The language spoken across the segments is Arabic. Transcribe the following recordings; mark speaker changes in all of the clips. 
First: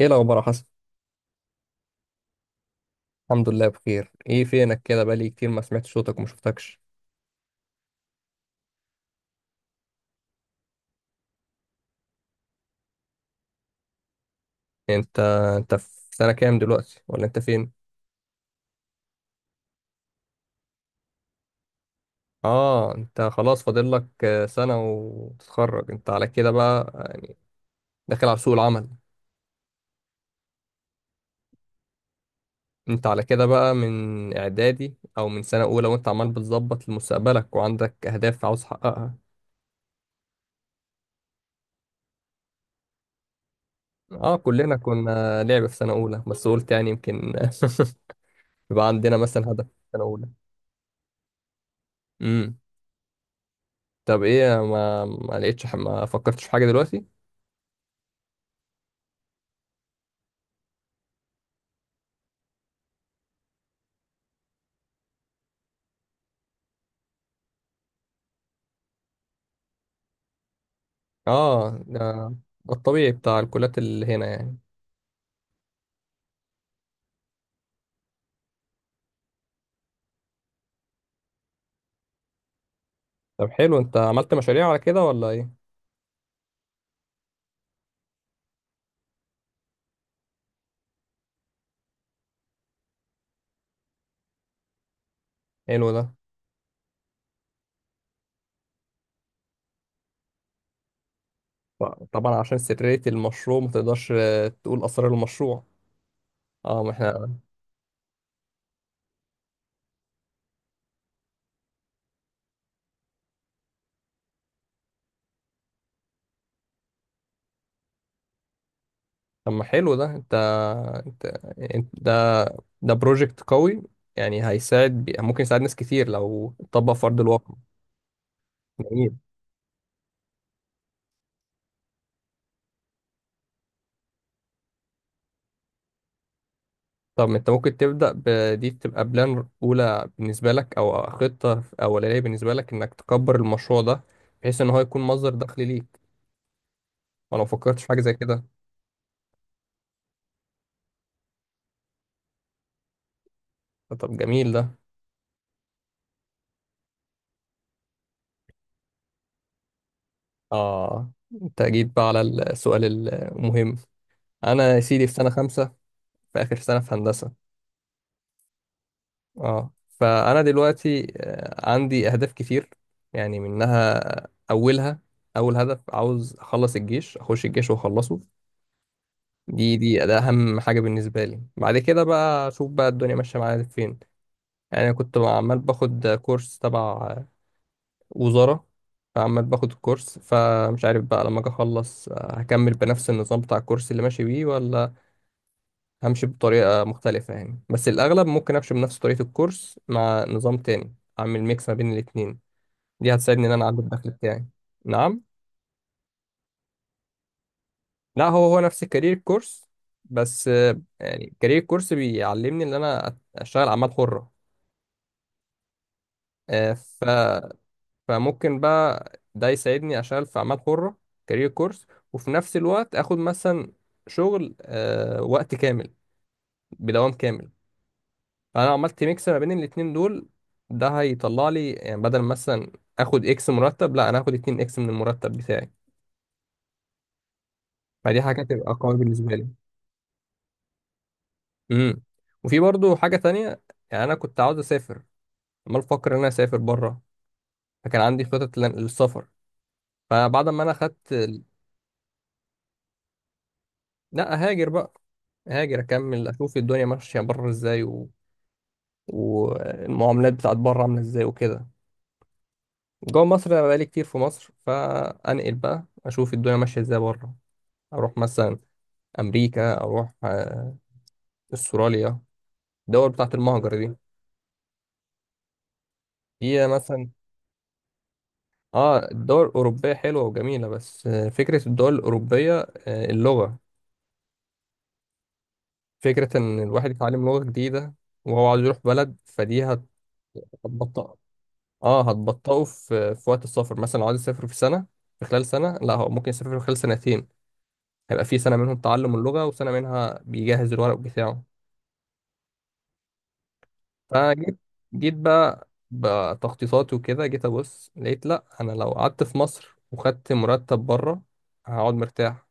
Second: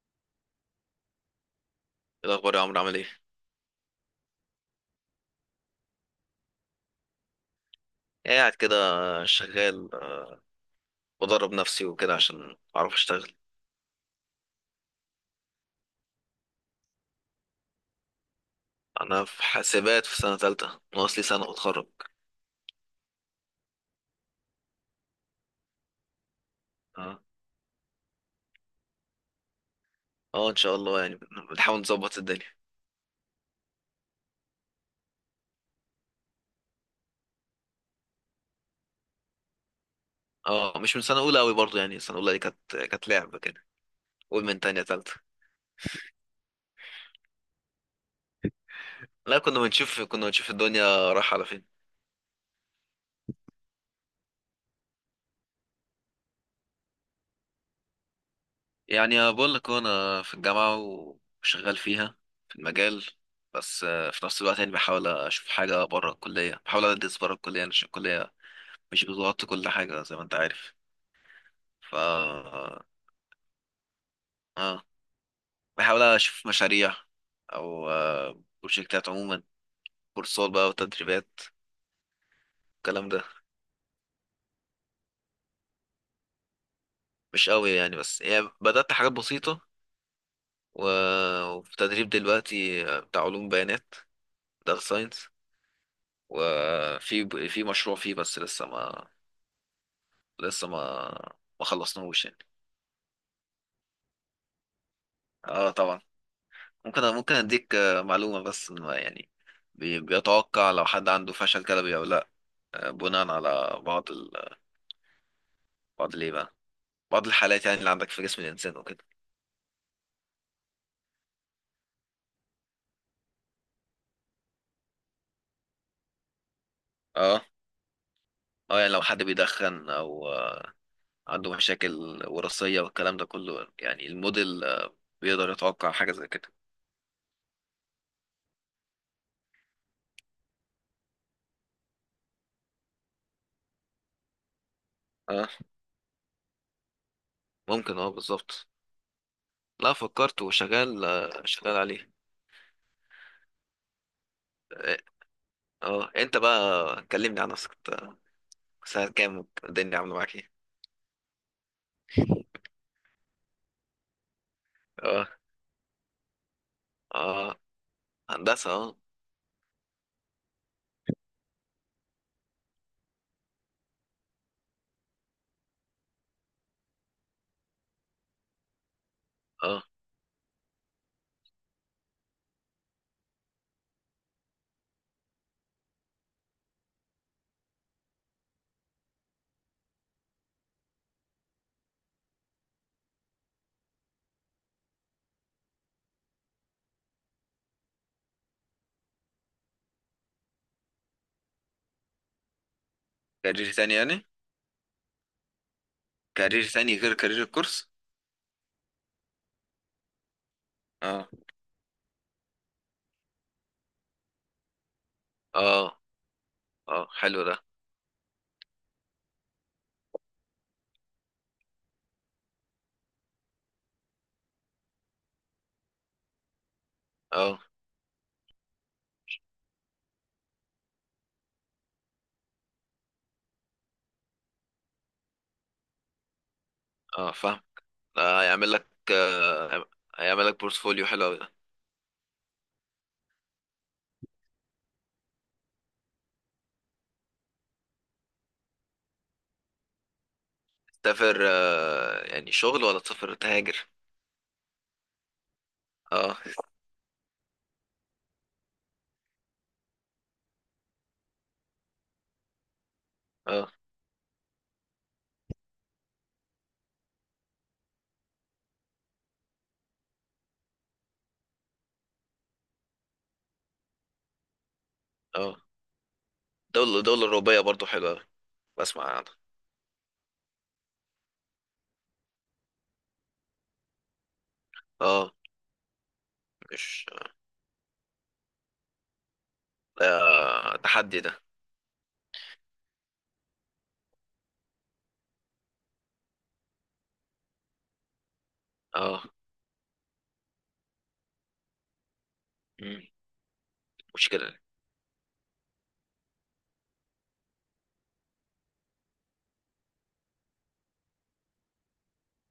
Speaker 1: ايه الاخبار يا حسن؟
Speaker 2: إيه الأخبار يا عمرو، عامل إيه؟
Speaker 1: الحمد لله، بخير. ايه فينك كده؟ بقالي كتير ما سمعت صوتك وما شفتكش.
Speaker 2: قاعد كده. شغال. بدرب نفسي وكده عشان أعرف أشتغل.
Speaker 1: انت انت في سنة كام دلوقتي، ولا انت فين؟
Speaker 2: أنا في حاسبات، في سنة تالتة، ناقص لي سنة وأتخرج.
Speaker 1: اه، انت خلاص فاضل لك سنة وتتخرج، انت على كده بقى.
Speaker 2: أه،
Speaker 1: آه، داخل على سوق العمل.
Speaker 2: أه، إن شاء الله يعني. بنحاول نظبط الدنيا.
Speaker 1: انت على كده بقى من اعدادي او من سنة اولى، وانت عمال بتظبط لمستقبلك وعندك اهداف عاوز تحققها؟
Speaker 2: أه، مش من سنة أولى أوي برضه يعني. سنة أولى دي كانت لعبة كده.
Speaker 1: اه،
Speaker 2: قول من
Speaker 1: كلنا
Speaker 2: تانية، تالتة.
Speaker 1: كنا لعبة في سنة اولى، بس قلت يعني يمكن. يبقى عندنا
Speaker 2: لا،
Speaker 1: مثلا
Speaker 2: كنا
Speaker 1: هدف في
Speaker 2: بنشوف
Speaker 1: سنة اولى؟
Speaker 2: كنا بنشوف الدنيا رايحة على فين.
Speaker 1: امم. طب ايه، ما لقيتش؟ ما فكرتش في حاجة دلوقتي؟
Speaker 2: يعني بقول لك أنا في الجامعة، وشغال فيها، في المجال. بس في نفس الوقت يعني بحاول أشوف حاجة بره الكلية، بحاول أدرس بره الكلية يعني عشان الكلية مش بظبط كل حاجة زي ما انت عارف.
Speaker 1: اه،
Speaker 2: ف
Speaker 1: ده الطبيعي بتاع الكليات اللي هنا يعني.
Speaker 2: اه، بحاول اشوف مشاريع، او بروجكتات عموما. كورسات بقى، وتدريبات، الكلام ده.
Speaker 1: طب حلو، انت عملت مشاريع على كده ولا ايه؟
Speaker 2: مش قوي يعني، بس يعني بدأت حاجات بسيطة و... وفي تدريب دلوقتي بتاع علوم بيانات، داتا ساينس.
Speaker 1: حلو ده.
Speaker 2: وفي مشروع فيه، بس لسه ما لسه ما ما خلصناهوش
Speaker 1: طبعا
Speaker 2: يعني.
Speaker 1: عشان سرية المشروع ما تقدرش تقول اسرار المشروع.
Speaker 2: اه، طبعا.
Speaker 1: اه، ما
Speaker 2: ممكن
Speaker 1: احنا.
Speaker 2: اديك معلومة، بس إن ما يعني بيتوقع لو حد عنده فشل كلوي او لا. بناء على بعض الايه بقى، بعض الحالات يعني اللي عندك في جسم الانسان وكده.
Speaker 1: طب ما حلو ده. انت, انت... ده ده بروجكت قوي. يعني هيساعد ممكن يساعد ناس كتير لو اتطبق في ارض
Speaker 2: اه،
Speaker 1: الواقع.
Speaker 2: اه، يعني لو
Speaker 1: جميل.
Speaker 2: حد بيدخن او عنده مشاكل وراثية والكلام ده كله، يعني الموديل بيقدر يتوقع حاجة زي كده.
Speaker 1: طب انت ممكن تبدأ بدي تبقى بلان اولى بالنسبة لك، او خطة اولانية بالنسبة لك، انك تكبر المشروع ده بحيث ان هو يكون مصدر
Speaker 2: اه،
Speaker 1: دخل ليك؟ وانا ما فكرتش في
Speaker 2: ممكن،
Speaker 1: حاجه
Speaker 2: اه،
Speaker 1: زي كده؟
Speaker 2: بالظبط. لا، فكرت وشغال، شغال عليه.
Speaker 1: طب جميل ده.
Speaker 2: اه. آه. انت بقى كلمني عن نفسك إنت، ساعة كام الدنيا عاملة معاك ايه؟
Speaker 1: اه، انت جيت بقى على السؤال. المهم، انا يا سيدي في سنه
Speaker 2: اه.
Speaker 1: 5. في اخر سنه في هندسه.
Speaker 2: اه. هندسة، اه.
Speaker 1: اه، فانا دلوقتي عندي اهداف كتير. يعني منها، اولها، اول هدف عاوز اخلص الجيش، اخش الجيش واخلصه. دي
Speaker 2: اه.
Speaker 1: دي ده اهم حاجه بالنسبه لي. بعد كده بقى اشوف بقى الدنيا ماشيه معايا فين. يعني أنا كنت عمال باخد كورس تبع وزارة. فعمال باخد الكورس، فمش عارف بقى لما اجي اخلص هكمل بنفس النظام بتاع الكورس اللي ماشي بيه، ولا همشي بطريقة مختلفة يعني. بس الأغلب ممكن أمشي بنفس طريقة الكورس مع نظام تاني، أعمل ميكس ما بين الاتنين. دي هتساعدني إن أنا
Speaker 2: كارير
Speaker 1: أعلي
Speaker 2: تاني
Speaker 1: الدخل
Speaker 2: يعني.
Speaker 1: بتاعي. نعم.
Speaker 2: كارير تاني غير كارير الكورس.
Speaker 1: لا، هو هو نفس الكارير كورس. بس
Speaker 2: اه.
Speaker 1: يعني كارير كورس بيعلمني إن أنا أشتغل أعمال حرة.
Speaker 2: اه. اه، حلو ده.
Speaker 1: فممكن بقى ده يساعدني اشتغل في اعمال حرة. كارير كورس. وفي نفس الوقت اخد مثلا شغل وقت كامل، بدوام كامل.
Speaker 2: اه.
Speaker 1: فانا عملت ميكس ما بين الاتنين دول. ده هيطلع لي يعني، بدل مثلا اخد اكس مرتب، لا انا هاخد 2 اكس من المرتب بتاعي.
Speaker 2: اه، فاهم.
Speaker 1: فدي
Speaker 2: آه،
Speaker 1: حاجة
Speaker 2: هيعمل
Speaker 1: تبقى
Speaker 2: لك
Speaker 1: قوية بالنسبة لي.
Speaker 2: آه، هيعمل لك بورتفوليو حلو قوي ده.
Speaker 1: امم. وفي برضو حاجة تانية. يعني انا كنت عاوز اسافر، عمال بفكر ان انا اسافر بره. فكان عندي خطط للسفر. فبعد ما انا خدت،
Speaker 2: تسافر يعني شغل، ولا تسافر تهاجر؟
Speaker 1: لا، هاجر بقى. هاجر اكمل،
Speaker 2: اه.
Speaker 1: اشوف الدنيا ماشيه بره ازاي، و... والمعاملات بتاعت بره عامله ازاي وكده. جوه مصر انا
Speaker 2: اه.
Speaker 1: بقالي كتير في مصر، فانقل بقى اشوف الدنيا ماشيه ازاي بره. اروح مثلا امريكا، اروح استراليا، الدول بتاعت المهجر دي.
Speaker 2: اه.
Speaker 1: هي
Speaker 2: دولة
Speaker 1: مثلا،
Speaker 2: دولة أوروبية برضو حلوة أوي.
Speaker 1: اه،
Speaker 2: بسمع عنها.
Speaker 1: الدول الاوروبيه حلوه وجميله، بس فكره الدول الاوروبيه، اللغه،
Speaker 2: اه،
Speaker 1: فكره ان الواحد
Speaker 2: مش،
Speaker 1: يتعلم لغه جديده وهو عايز يروح بلد، فدي
Speaker 2: آه،
Speaker 1: هتبطئ.
Speaker 2: تحدي ده.
Speaker 1: اه، هتبطئه في وقت السفر، مثلا لو عايز يسافر في سنه، في خلال سنه، لا هو ممكن يسافر في خلال سنتين. هيبقى في سنه منهم تعلم
Speaker 2: اه.
Speaker 1: اللغه، وسنه منها بيجهز الورق بتاعه.
Speaker 2: مم.
Speaker 1: فجيت،
Speaker 2: مشكلة.
Speaker 1: جيت بقى بتخطيطاتي وكده، جيت ابص لقيت لا، انا لو قعدت في مصر وخدت مرتب بره هقعد مرتاح.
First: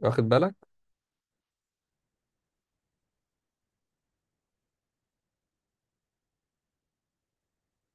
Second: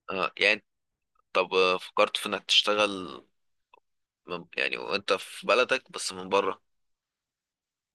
Speaker 1: واخد
Speaker 2: اه،
Speaker 1: بالك؟
Speaker 2: يعني، طب فكرت في انك تشتغل من يعني وانت في بلدك، بس من بره؟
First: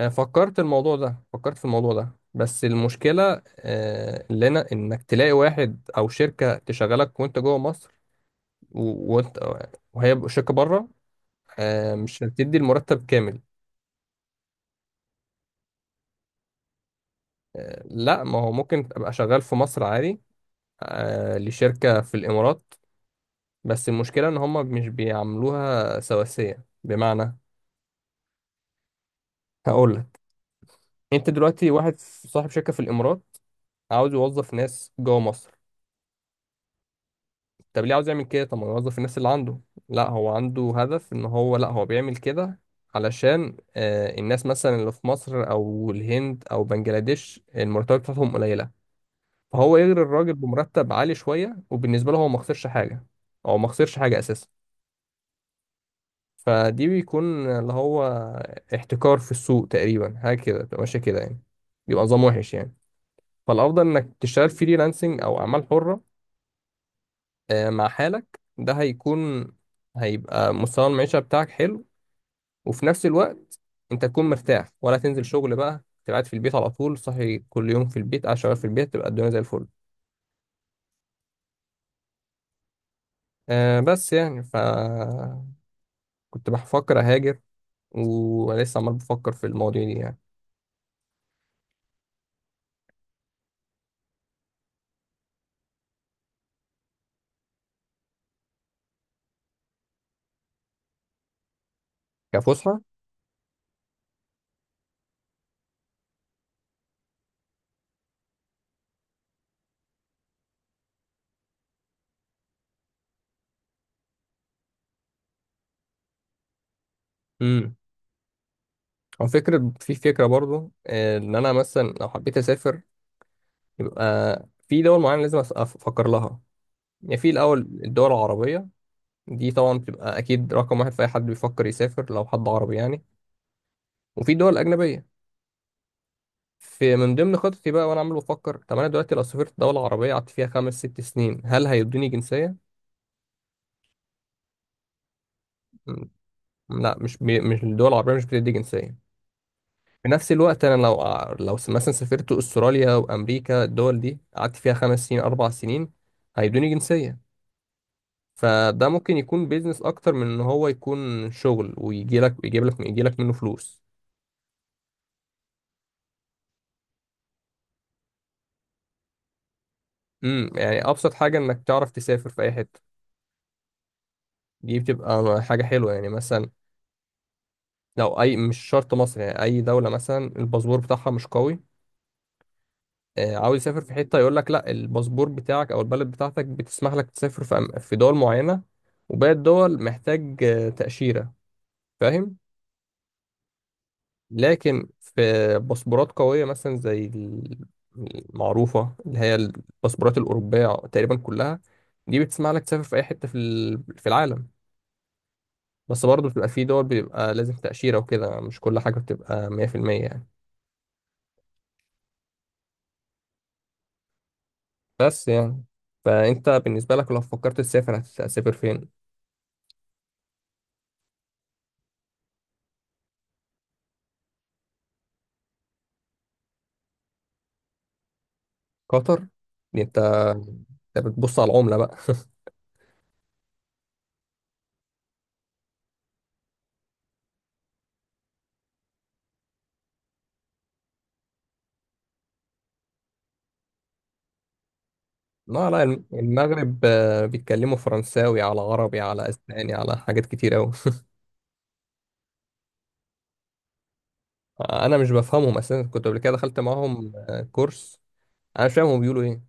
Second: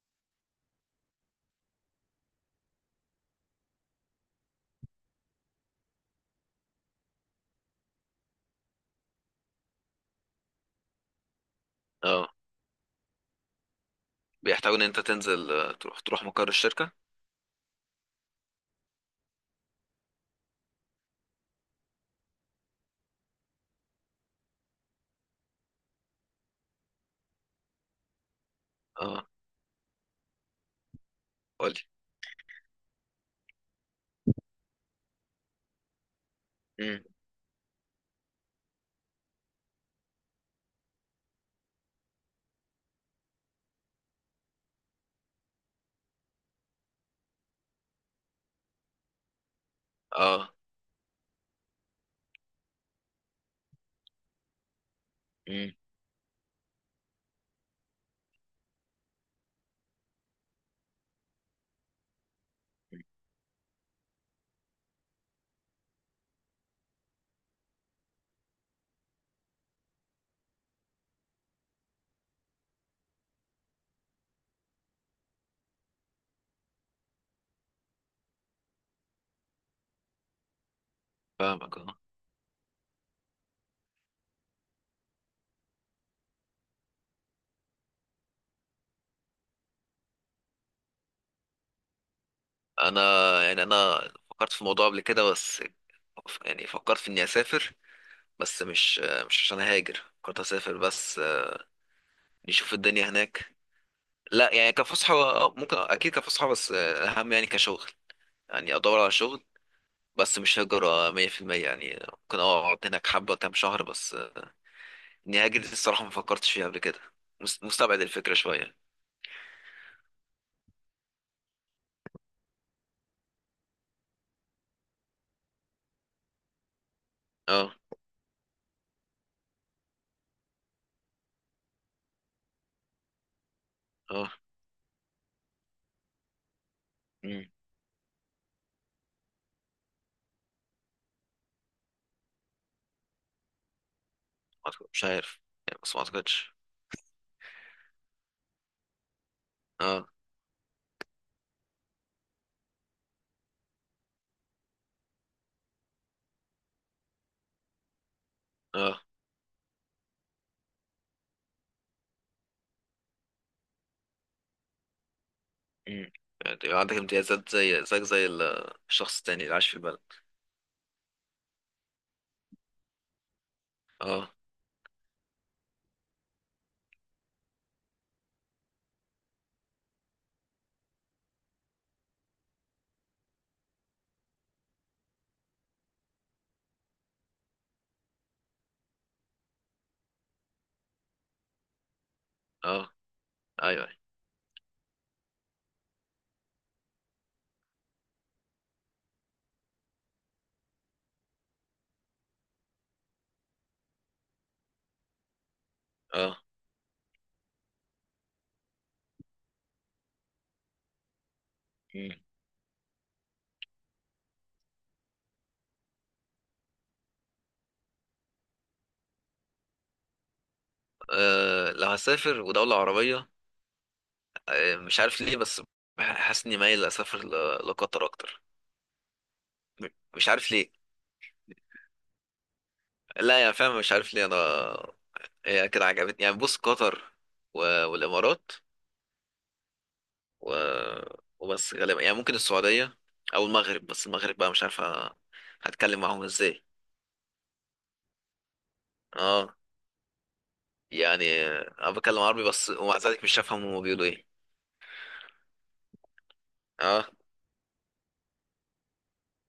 Speaker 1: فكرت الموضوع ده، فكرت في الموضوع ده، بس المشكله اللي انا، انك تلاقي واحد او شركه تشغلك وانت جوه مصر، وانت وهي شركه بره، مش
Speaker 2: اه،
Speaker 1: هتدي المرتب كامل.
Speaker 2: بيحتاجوا ان انت تنزل تروح مقر الشركة.
Speaker 1: لا، ما هو ممكن ابقى شغال في مصر عادي، لشركة في الامارات. بس المشكلة ان هم مش بيعملوها سواسية، بمعنى
Speaker 2: اه،
Speaker 1: هقول لك. انت دلوقتي
Speaker 2: قولي.
Speaker 1: واحد صاحب شركة في الامارات، عاوز يوظف ناس جوه مصر.
Speaker 2: مم.
Speaker 1: طب ليه عاوز يعمل كده؟ طب ما يوظف الناس اللي عنده. لا هو عنده هدف، ان هو، لا هو بيعمل كده علشان الناس مثلا اللي في مصر او الهند او بنجلاديش، المرتبات بتاعتهم قليلة. فهو يغري الراجل
Speaker 2: اه.
Speaker 1: بمرتب عالي شوية، وبالنسبة له هو ما خسرش حاجة، أو ما خسرش حاجة أساسا.
Speaker 2: مم.
Speaker 1: فدي بيكون اللي هو احتكار في السوق تقريبا، حاجة كده بتبقى ماشية كده يعني. بيبقى نظام وحش يعني. فالأفضل إنك تشتغل فريلانسنج أو أعمال حرة. مع حالك ده هيكون، هيبقى مستوى المعيشة بتاعك حلو. وفي نفس الوقت أنت تكون مرتاح، ولا تنزل شغل بقى. تبقى قاعد في البيت على طول، صحي كل يوم في البيت قاعد شغال في البيت، تبقى الدنيا زي الفل.
Speaker 2: فاهمك اه.
Speaker 1: بس يعني ف، كنت بفكر أهاجر، وانا لسه عمال بفكر في المواضيع دي يعني،
Speaker 2: انا، يعني انا فكرت في الموضوع قبل كده، بس يعني فكرت في اني اسافر، بس مش عشان هاجر، فكرت اسافر بس، نشوف
Speaker 1: كفسحه.
Speaker 2: الدنيا هناك. لا يعني كفسحة، ممكن اكيد كفسحة، بس اهم يعني كشغل، يعني ادور على شغل. بس مش هجرة 100% يعني، ممكن اقعد هناك حبة كام شهر، بس اني هاجر دي الصراحة ما فكرتش فيها قبل كده.
Speaker 1: امم.
Speaker 2: مستبعد الفكرة شوية.
Speaker 1: هو فكره، في فكره برضو، ان انا مثلا لو حبيت اسافر، يبقى في دول معينه لازم افكر لها. يعني في الاول
Speaker 2: اه.
Speaker 1: الدول العربيه، دي طبعا بتبقى اكيد رقم واحد في اي حد بيفكر يسافر، لو حد عربي يعني.
Speaker 2: اه.
Speaker 1: وفي دول اجنبيه. في من ضمن
Speaker 2: مم.
Speaker 1: خططي بقى وانا عمال بفكر، طب انا دلوقتي لو سافرت دوله عربيه، قعدت فيها خمس ست سنين، هل هيدوني جنسيه؟
Speaker 2: مش عارف يعني، بس ما
Speaker 1: مم،
Speaker 2: اعتقدش.
Speaker 1: لا، مش الدول العربيه مش بتدي جنسيه.
Speaker 2: اه.
Speaker 1: في نفس الوقت انا لو، مثلا سافرت استراليا وامريكا، الدول دي قعدت فيها 5 سنين، 4 سنين، هيدوني جنسيه. فده
Speaker 2: اه.
Speaker 1: ممكن يكون بيزنس اكتر من ان هو يكون شغل، ويجي لك يجيب لك يجي لك منه فلوس.
Speaker 2: مم. يعني عندك امتيازات زي زيك زي الشخص التاني اللي عايش في البلد.
Speaker 1: امم. يعني ابسط حاجه انك تعرف تسافر في اي حته.
Speaker 2: اه.
Speaker 1: دي بتبقى حاجه حلوه، يعني مثلا لو اي، مش شرط مصر يعني، اي دوله مثلا الباسبور بتاعها مش قوي، عاوز يسافر في حته، يقول لك لا، الباسبور بتاعك او البلد بتاعتك بتسمح لك تسافر في في دول معينه، وباقي الدول محتاج تاشيره. فاهم؟
Speaker 2: اه. ايوه، أيوة.
Speaker 1: لكن في باسبورات قويه مثلا زي المعروفه اللي هي الباسبورات الاوروبيه تقريبا كلها. دي بتسمح لك تسافر في اي حته في العالم. بس برضه
Speaker 2: اه.
Speaker 1: بتبقى في دول بيبقى لازم تاشيره وكده، مش كل حاجه بتبقى 100% يعني.
Speaker 2: مم.
Speaker 1: بس يعني، فانت بالنسبه لك لو فكرت تسافر هتسافر فين؟
Speaker 2: لو هسافر ودولة عربية، مش عارف ليه، بس حاسس اني مايل اسافر لقطر اكتر.
Speaker 1: قطر؟ دي
Speaker 2: م-
Speaker 1: انت،
Speaker 2: مش عارف ليه.
Speaker 1: انت بتبص على العملة بقى؟
Speaker 2: لا يا فاهم، مش عارف ليه انا. هي كده عجبتني يعني. بص، قطر والامارات و... وبس غالبا يعني ممكن السعودية او المغرب، بس المغرب بقى مش عارف
Speaker 1: لا، لا،
Speaker 2: هتكلم معاهم ازاي.
Speaker 1: المغرب بيتكلموا فرنساوي على عربي على
Speaker 2: اه،
Speaker 1: اسباني على حاجات كتير قوي.
Speaker 2: يعني انا بتكلم عربي بس، ومع ذلك مش هفهم هما بيقولوا ايه.
Speaker 1: انا مش بفهمهم اساسا، كنت قبل كده دخلت
Speaker 2: اه،
Speaker 1: معاهم كورس. انا مش فاهم هم بيقولوا ايه،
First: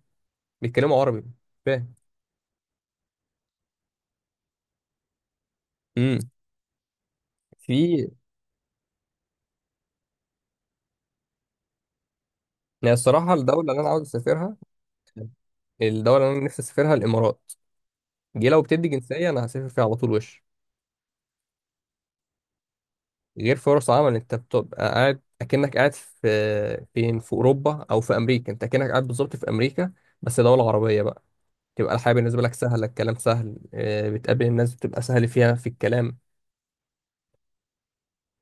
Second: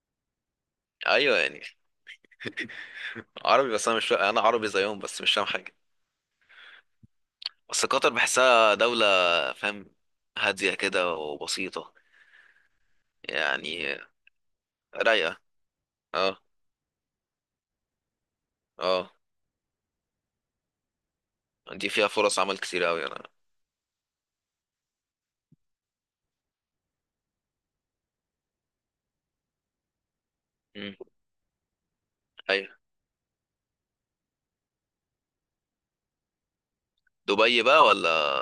Speaker 1: بيتكلموا عربي مش
Speaker 2: ايوه يعني.
Speaker 1: فاهم.
Speaker 2: عربي، بس انا مش انا عربي زيهم، بس مش فاهم حاجه.
Speaker 1: امم.
Speaker 2: بس قطر
Speaker 1: في،
Speaker 2: بحسها دوله، فاهم، هاديه كده وبسيطه
Speaker 1: يعني الصراحة الدولة اللي انا
Speaker 2: يعني،
Speaker 1: عاوز اسافرها،
Speaker 2: رايقه.
Speaker 1: الدولة اللي
Speaker 2: اه.
Speaker 1: انا نفسي اسافرها الامارات. دي لو بتدي
Speaker 2: اه.
Speaker 1: جنسية، انا هسافر فيها على طول وش.
Speaker 2: دي فيها فرص عمل كتير قوي، انا.
Speaker 1: غير فرص عمل، انت بتبقى قاعد اكنك قاعد في فين، في اوروبا او في امريكا، انت اكنك قاعد بالظبط في امريكا، بس دولة
Speaker 2: مم.
Speaker 1: عربية بقى. تبقى الحياة بالنسبة لك
Speaker 2: ايوه.
Speaker 1: سهلة، الكلام سهل، بتقابل الناس بتبقى سهل فيها في الكلام.
Speaker 2: دبي بقى، ولا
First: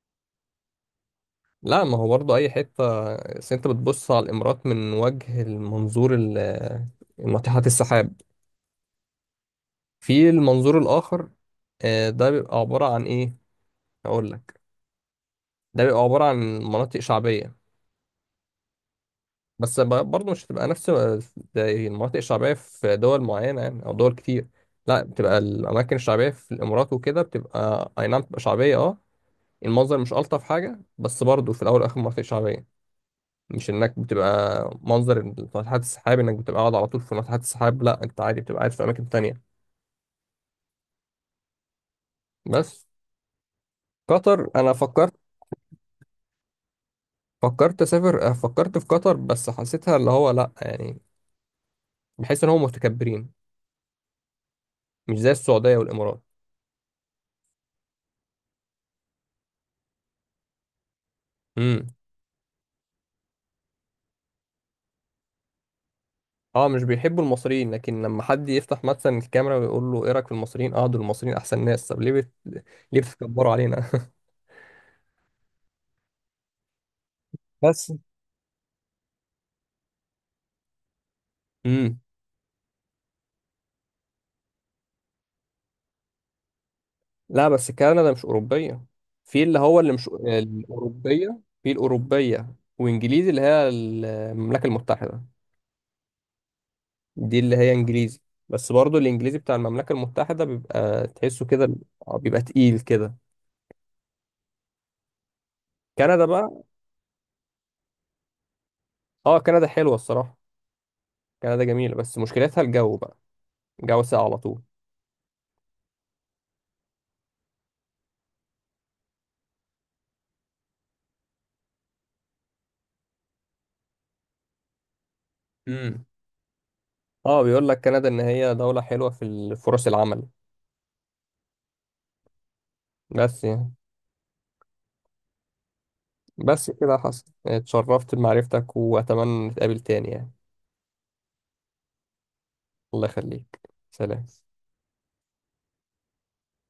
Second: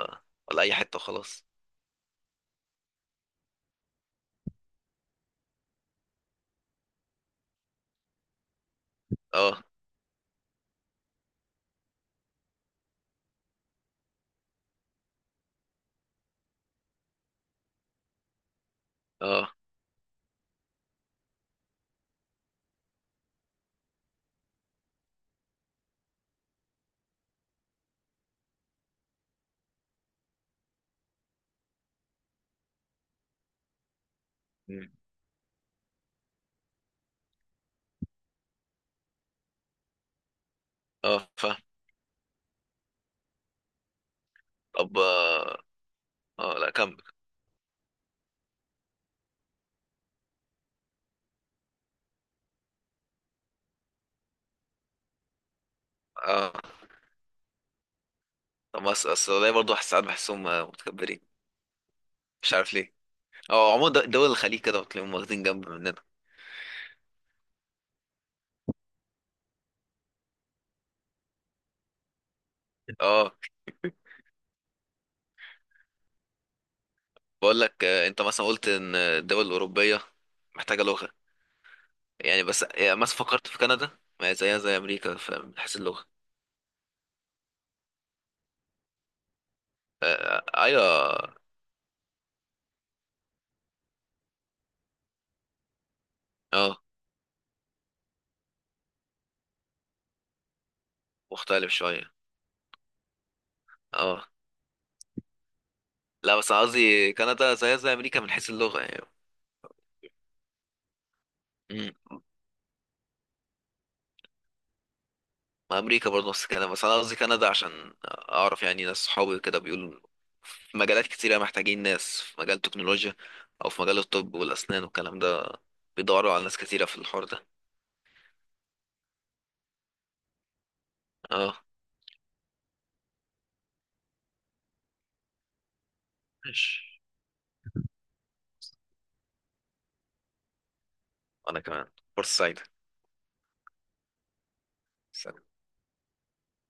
Speaker 2: اي حته خلاص؟
Speaker 1: لا، ما هو برضه اي حتة، بس انت بتبص على الامارات من وجه المنظور ناطحات السحاب.
Speaker 2: اه.
Speaker 1: في المنظور الاخر، ده بيبقى عبارة عن ايه؟ اقول لك، ده بيبقى عبارة عن مناطق شعبية.
Speaker 2: اه.
Speaker 1: بس برضه مش هتبقى نفس زي المناطق الشعبية في دول معينة يعني أو دول كتير. لا، بتبقى الأماكن الشعبية في الإمارات وكده بتبقى أي نعم، بتبقى شعبية أه. المنظر مش ألطف حاجة، بس برضه في الأول والآخر مناطق شعبية. مش إنك بتبقى
Speaker 2: مم.
Speaker 1: منظر ناطحات السحاب إنك بتبقى قاعد على طول في ناطحات السحاب، لا أنت عادي بتبقى قاعد في أماكن تانية.
Speaker 2: اه، فاهم.
Speaker 1: بس قطر أنا
Speaker 2: طب
Speaker 1: فكرت،
Speaker 2: اه. لا كمل.
Speaker 1: فكرت أسافر، فكرت في قطر، بس حسيتها اللي هو لا يعني، بحس إن هم متكبرين، مش زي السعودية والإمارات.
Speaker 2: اه. طب بس اصل برضه ساعات بحسهم متكبرين،
Speaker 1: امم.
Speaker 2: مش عارف ليه. اه، عموما دول الخليج كده بتلاقيهم واخدين جنب مننا.
Speaker 1: اه، مش بيحبوا المصريين، لكن لما حد يفتح مثلا الكاميرا ويقول له ايه رايك في المصريين؟ اه، دول المصريين احسن ناس. طب ليه ليه
Speaker 2: اه،
Speaker 1: بتكبروا علينا؟
Speaker 2: بقول لك
Speaker 1: بس.
Speaker 2: انت مثلا قلت ان الدول الاوروبيه محتاجه لغه
Speaker 1: امم.
Speaker 2: يعني. بس يعني مثلا فكرت في كندا، ما هي زيها زي امريكا من حيث اللغه.
Speaker 1: لا، بس كندا مش اوروبيه. في اللي هو اللي مش
Speaker 2: آه،
Speaker 1: الاوروبيه،
Speaker 2: ايوه.
Speaker 1: في الاوروبيه وانجليزي اللي هي المملكه المتحده،
Speaker 2: اه،
Speaker 1: دي اللي هي انجليزي. بس برضو الانجليزي بتاع المملكه المتحده بيبقى تحسه
Speaker 2: مختلف
Speaker 1: كده،
Speaker 2: شويه.
Speaker 1: بيبقى تقيل كده.
Speaker 2: اه،
Speaker 1: كندا
Speaker 2: لا بس
Speaker 1: بقى،
Speaker 2: قصدي كندا زيها زي امريكا من حيث اللغه يعني.
Speaker 1: اه كندا حلوه الصراحه. كندا جميله، بس مشكلتها الجو بقى، جو ساقع على طول.
Speaker 2: ما امريكا برضه نفس الكلام، بس انا قصدي كندا عشان اعرف يعني، ناس صحابي كده بيقولوا في مجالات كتيرة محتاجين ناس، في مجال التكنولوجيا او في مجال الطب والاسنان والكلام ده،
Speaker 1: مم.
Speaker 2: بيدوروا على ناس كتيرة في الحوار
Speaker 1: اه،
Speaker 2: ده.
Speaker 1: بيقول لك كندا ان هي دولة حلوة فرص العمل.
Speaker 2: اه،
Speaker 1: بس يعني، بس كده
Speaker 2: ماشي.
Speaker 1: حصل، اتشرفت بمعرفتك واتمنى نتقابل تاني يعني.
Speaker 2: انا كمان. فرصة سعيدة.
Speaker 1: الله يخليك. سلام.